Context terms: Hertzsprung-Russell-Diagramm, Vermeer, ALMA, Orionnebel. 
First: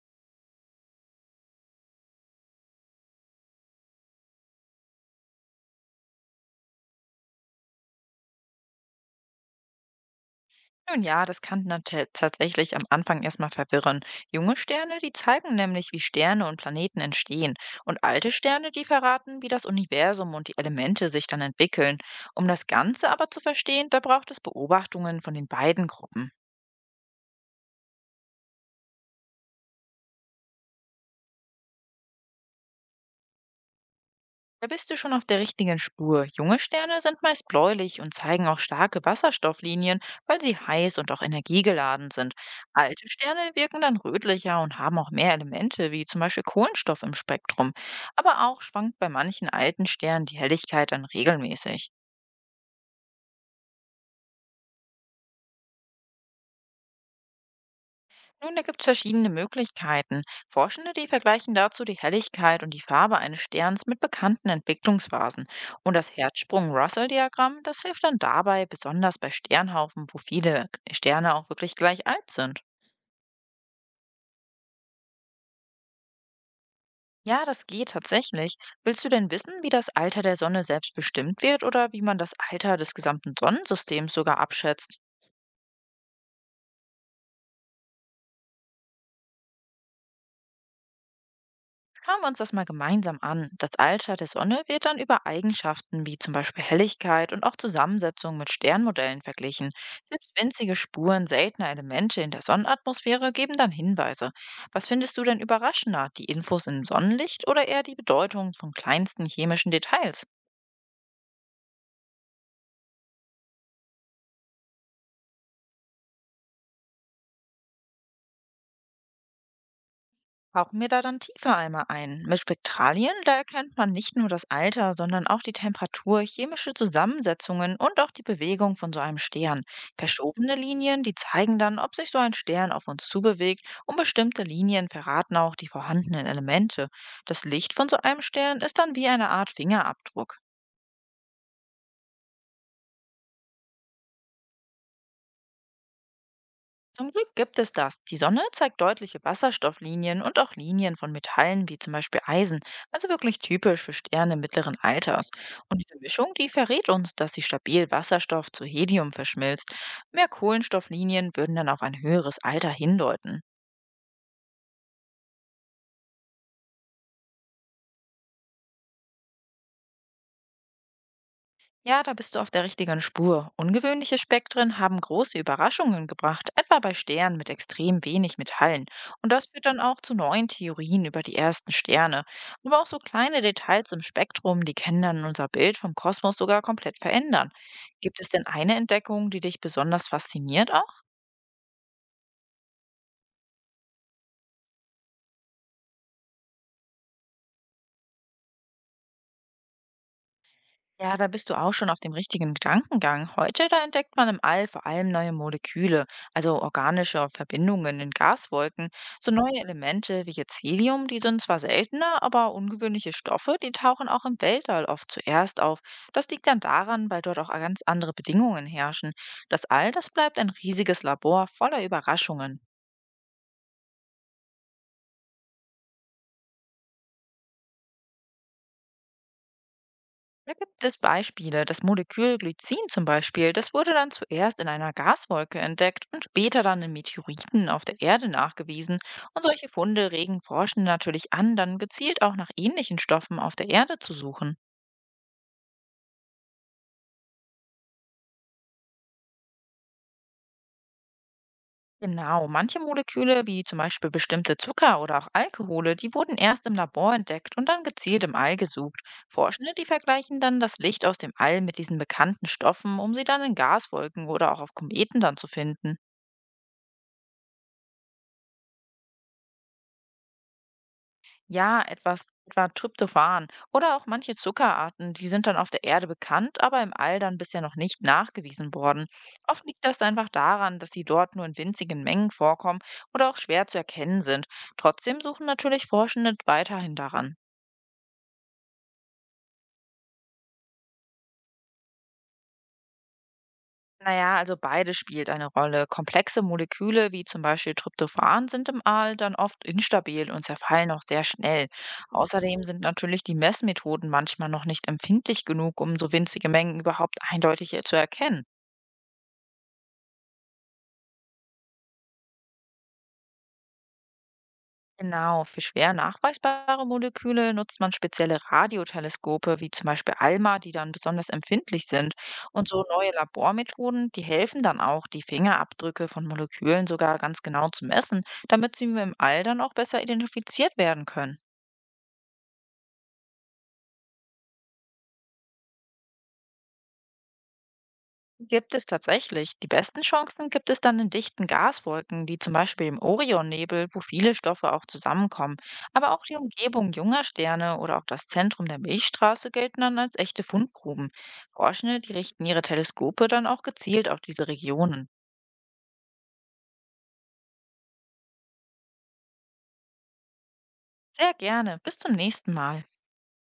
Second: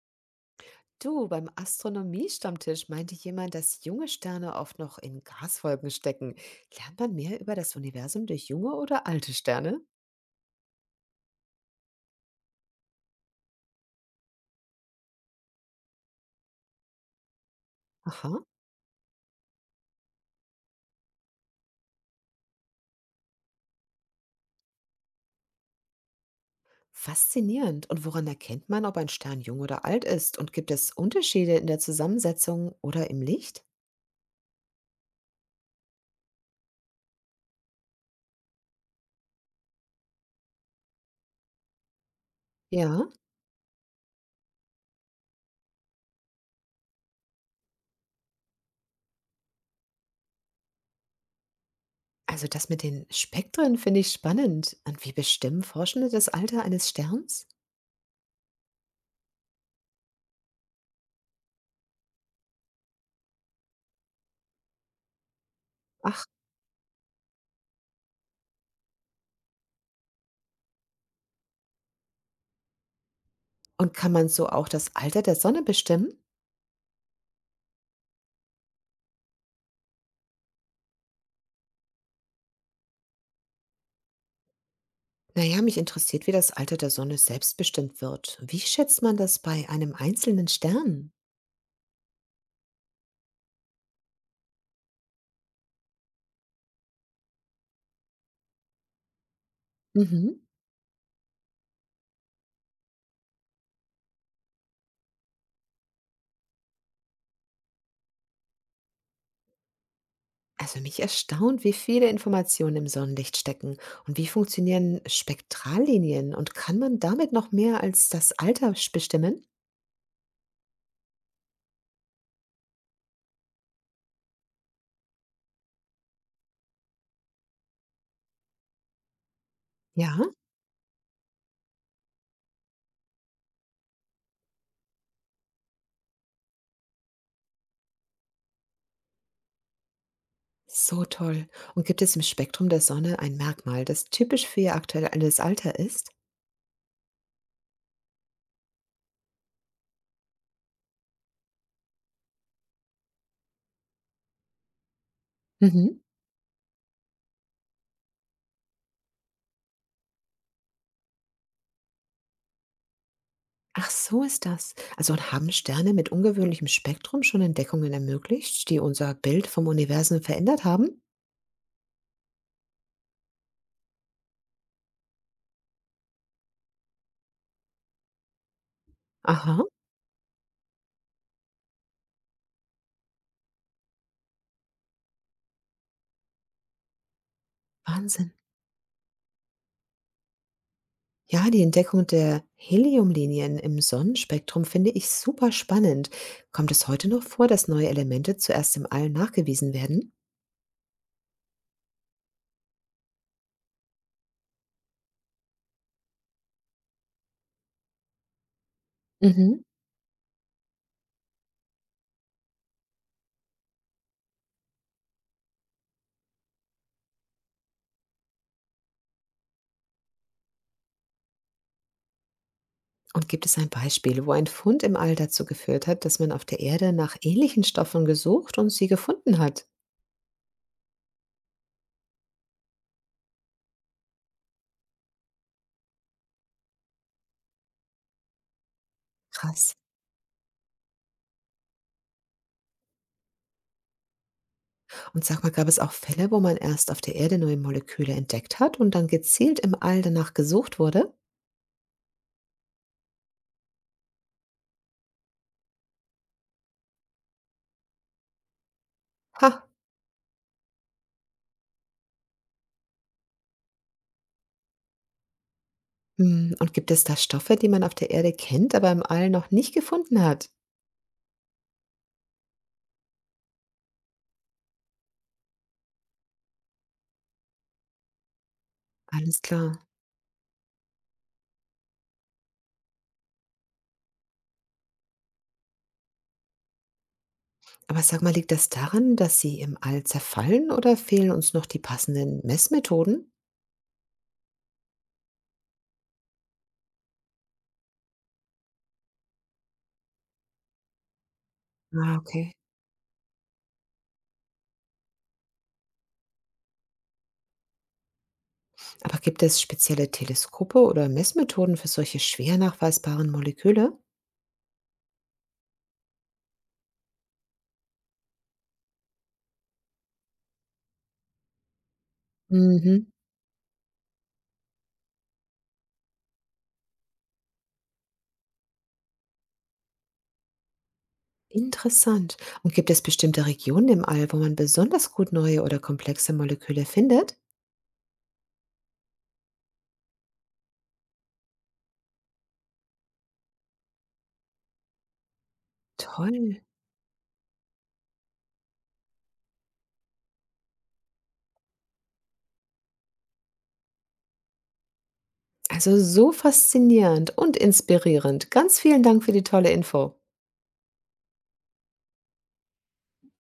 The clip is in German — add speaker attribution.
Speaker 1: Du, beim Astronomiestammtisch meinte jemand, dass junge Sterne oft noch in Gaswolken stecken. Lernt man mehr über das Universum durch junge oder alte Sterne?
Speaker 2: Nun ja, das kann tatsächlich am Anfang erstmal verwirren. Junge Sterne, die zeigen nämlich, wie Sterne und Planeten entstehen. Und alte
Speaker 1: Aha,
Speaker 2: Sterne, die verraten, wie das Universum und die Elemente sich dann entwickeln. Um das Ganze aber zu verstehen, da braucht es Beobachtungen von den beiden Gruppen.
Speaker 1: faszinierend. Und woran erkennt man, ob ein Stern jung oder alt ist? Und gibt es Unterschiede in der Zusammensetzung oder im Licht?
Speaker 2: Da bist du schon auf der richtigen Spur. Junge Sterne sind meist bläulich und zeigen auch starke Wasserstofflinien, weil sie heiß und auch energiegeladen sind.
Speaker 1: Ja,
Speaker 2: Alte Sterne wirken dann rötlicher und haben auch mehr Elemente, wie zum Beispiel Kohlenstoff im Spektrum. Aber auch schwankt bei manchen alten Sternen die Helligkeit dann regelmäßig.
Speaker 1: also das mit den Spektren finde ich spannend. Und wie bestimmen Forschende das Alter eines Sterns?
Speaker 2: Nun, da gibt es verschiedene Möglichkeiten. Forschende, die vergleichen dazu die Helligkeit und die Farbe eines Sterns mit bekannten Entwicklungsphasen. Und das
Speaker 1: Ach,
Speaker 2: Herzsprung-Russell-Diagramm, das hilft dann dabei, besonders bei Sternhaufen, wo viele Sterne auch wirklich gleich alt sind.
Speaker 1: und kann man so auch das Alter der Sonne bestimmen?
Speaker 2: Ja, das geht tatsächlich. Willst du denn wissen, wie das Alter der Sonne selbst bestimmt wird oder wie man das Alter des gesamten Sonnensystems sogar abschätzt?
Speaker 1: Naja, mich interessiert, wie das Alter der Sonne selbstbestimmt wird. Wie schätzt man das bei einem einzelnen Stern?
Speaker 2: Schauen wir uns das mal gemeinsam an. Das Alter der Sonne wird dann über Eigenschaften wie zum Beispiel Helligkeit und auch Zusammensetzung mit Sternmodellen verglichen. Selbst
Speaker 1: Mhm.
Speaker 2: winzige Spuren seltener Elemente in der Sonnenatmosphäre geben dann Hinweise. Was findest du denn überraschender, die Infos in Sonnenlicht oder eher die Bedeutung von kleinsten chemischen Details?
Speaker 1: Also mich erstaunt, wie viele Informationen im Sonnenlicht stecken, und wie funktionieren Spektrallinien und kann man damit noch mehr als das Alter bestimmen?
Speaker 2: Tauchen wir da dann tiefer einmal ein. Mit Spektralien, da erkennt man nicht nur das Alter, sondern auch die Temperatur, chemische Zusammensetzungen und auch die Bewegung von so einem Stern.
Speaker 1: Ja,
Speaker 2: Verschobene Linien, die zeigen dann, ob sich so ein Stern auf uns zubewegt, und bestimmte Linien verraten auch die vorhandenen Elemente. Das Licht von so einem Stern ist dann wie eine Art Fingerabdruck.
Speaker 1: so toll. Und gibt es im Spektrum der Sonne ein Merkmal, das typisch für ihr aktuelles Alter ist?
Speaker 2: Zum Glück gibt es das. Die Sonne zeigt deutliche Wasserstofflinien und auch Linien von Metallen wie zum Beispiel Eisen, also wirklich typisch für Sterne mittleren Alters. Und
Speaker 1: Mhm.
Speaker 2: diese Mischung, die verrät uns, dass sie stabil Wasserstoff zu Helium verschmilzt. Mehr Kohlenstofflinien würden dann auf ein höheres Alter hindeuten.
Speaker 1: Ach, so ist das. Also und haben Sterne mit ungewöhnlichem Spektrum schon Entdeckungen ermöglicht, die unser Bild vom Universum verändert haben?
Speaker 2: Ja, da bist du auf der richtigen Spur. Ungewöhnliche Spektren haben große Überraschungen gebracht, etwa bei Sternen mit extrem wenig Metallen. Und das
Speaker 1: Aha,
Speaker 2: führt dann auch zu neuen Theorien über die ersten Sterne. Aber auch so kleine Details im Spektrum, die können dann unser Bild vom Kosmos sogar komplett verändern. Gibt es
Speaker 1: Wahnsinn.
Speaker 2: denn eine Entdeckung, die dich besonders fasziniert?
Speaker 1: Ja, die Entdeckung der Heliumlinien im Sonnenspektrum finde ich super spannend. Kommt es heute noch vor, dass neue Elemente zuerst im All nachgewiesen werden?
Speaker 2: Ja, da bist du auch schon auf dem richtigen Gedankengang. Heute, da entdeckt man im All vor allem neue Moleküle, also organische Verbindungen in Gaswolken, so neue
Speaker 1: Mhm.
Speaker 2: Elemente wie jetzt Helium, die sind zwar seltener, aber ungewöhnliche Stoffe, die tauchen auch im Weltall oft zuerst auf. Das liegt dann daran, weil dort auch ganz andere Bedingungen herrschen. Das All, das bleibt ein riesiges Labor voller Überraschungen.
Speaker 1: Und gibt es ein Beispiel, wo ein Fund im All dazu geführt hat, dass man auf der Erde nach ähnlichen Stoffen gesucht und sie gefunden hat?
Speaker 2: Da gibt es Beispiele. Das Molekül Glycin zum Beispiel, das wurde dann zuerst in einer Gaswolke entdeckt und später dann in Meteoriten auf der Erde nachgewiesen. Und solche
Speaker 1: Krass.
Speaker 2: Funde regen Forschende natürlich an, dann gezielt auch nach ähnlichen Stoffen auf der Erde zu suchen.
Speaker 1: Und sag mal, gab es auch Fälle, wo man erst auf der Erde neue Moleküle entdeckt hat und dann gezielt im All danach gesucht wurde?
Speaker 2: Genau, manche Moleküle, wie zum Beispiel bestimmte Zucker oder auch Alkohole, die wurden erst im Labor entdeckt und dann gezielt im All gesucht.
Speaker 1: Ha!
Speaker 2: Forschende, die vergleichen dann das Licht aus dem All mit diesen bekannten Stoffen, um sie dann in Gaswolken oder auch auf Kometen dann zu finden.
Speaker 1: Hm, und gibt es da Stoffe, die man auf der Erde kennt, aber im All noch nicht gefunden hat?
Speaker 2: Ja, etwas etwa Tryptophan oder auch manche Zuckerarten, die sind dann auf der Erde bekannt, aber im All dann bisher noch nicht nachgewiesen worden.
Speaker 1: Alles
Speaker 2: Oft
Speaker 1: klar.
Speaker 2: liegt das einfach daran, dass sie dort nur in winzigen Mengen vorkommen oder auch schwer zu erkennen sind. Trotzdem suchen natürlich Forschende weiterhin daran.
Speaker 1: Aber sag mal, liegt das daran, dass sie im All zerfallen, oder fehlen uns noch die passenden Messmethoden?
Speaker 2: Naja, also beide spielt eine Rolle. Komplexe Moleküle wie zum Beispiel Tryptophan sind im Aal dann oft instabil und zerfallen auch sehr schnell.
Speaker 1: Ah, okay.
Speaker 2: Außerdem sind natürlich die Messmethoden manchmal noch nicht empfindlich genug, um so winzige Mengen überhaupt eindeutig zu erkennen.
Speaker 1: Aber gibt es spezielle Teleskope oder Messmethoden für solche schwer nachweisbaren Moleküle?
Speaker 2: Genau, für schwer nachweisbare Moleküle nutzt man spezielle Radioteleskope, wie zum Beispiel ALMA, die dann besonders empfindlich sind. Und so
Speaker 1: Mhm.
Speaker 2: neue Labormethoden, die helfen dann auch, die Fingerabdrücke von Molekülen sogar ganz genau zu messen, damit sie im All dann auch besser identifiziert werden können.
Speaker 1: Interessant. Und gibt es bestimmte Regionen im All, wo man besonders gut neue oder komplexe Moleküle findet?
Speaker 2: Gibt es tatsächlich. Die besten Chancen gibt es dann in dichten Gaswolken, wie zum Beispiel im Orionnebel, wo viele Stoffe auch zusammenkommen. Aber auch die
Speaker 1: Toll.
Speaker 2: Umgebung junger Sterne oder auch das Zentrum der Milchstraße gelten dann als echte Fundgruben. Forschende, die richten ihre Teleskope dann auch gezielt auf diese Regionen.
Speaker 1: Also so faszinierend und inspirierend. Ganz vielen Dank für die tolle Info.
Speaker 2: Sehr gerne. Bis zum nächsten Mal.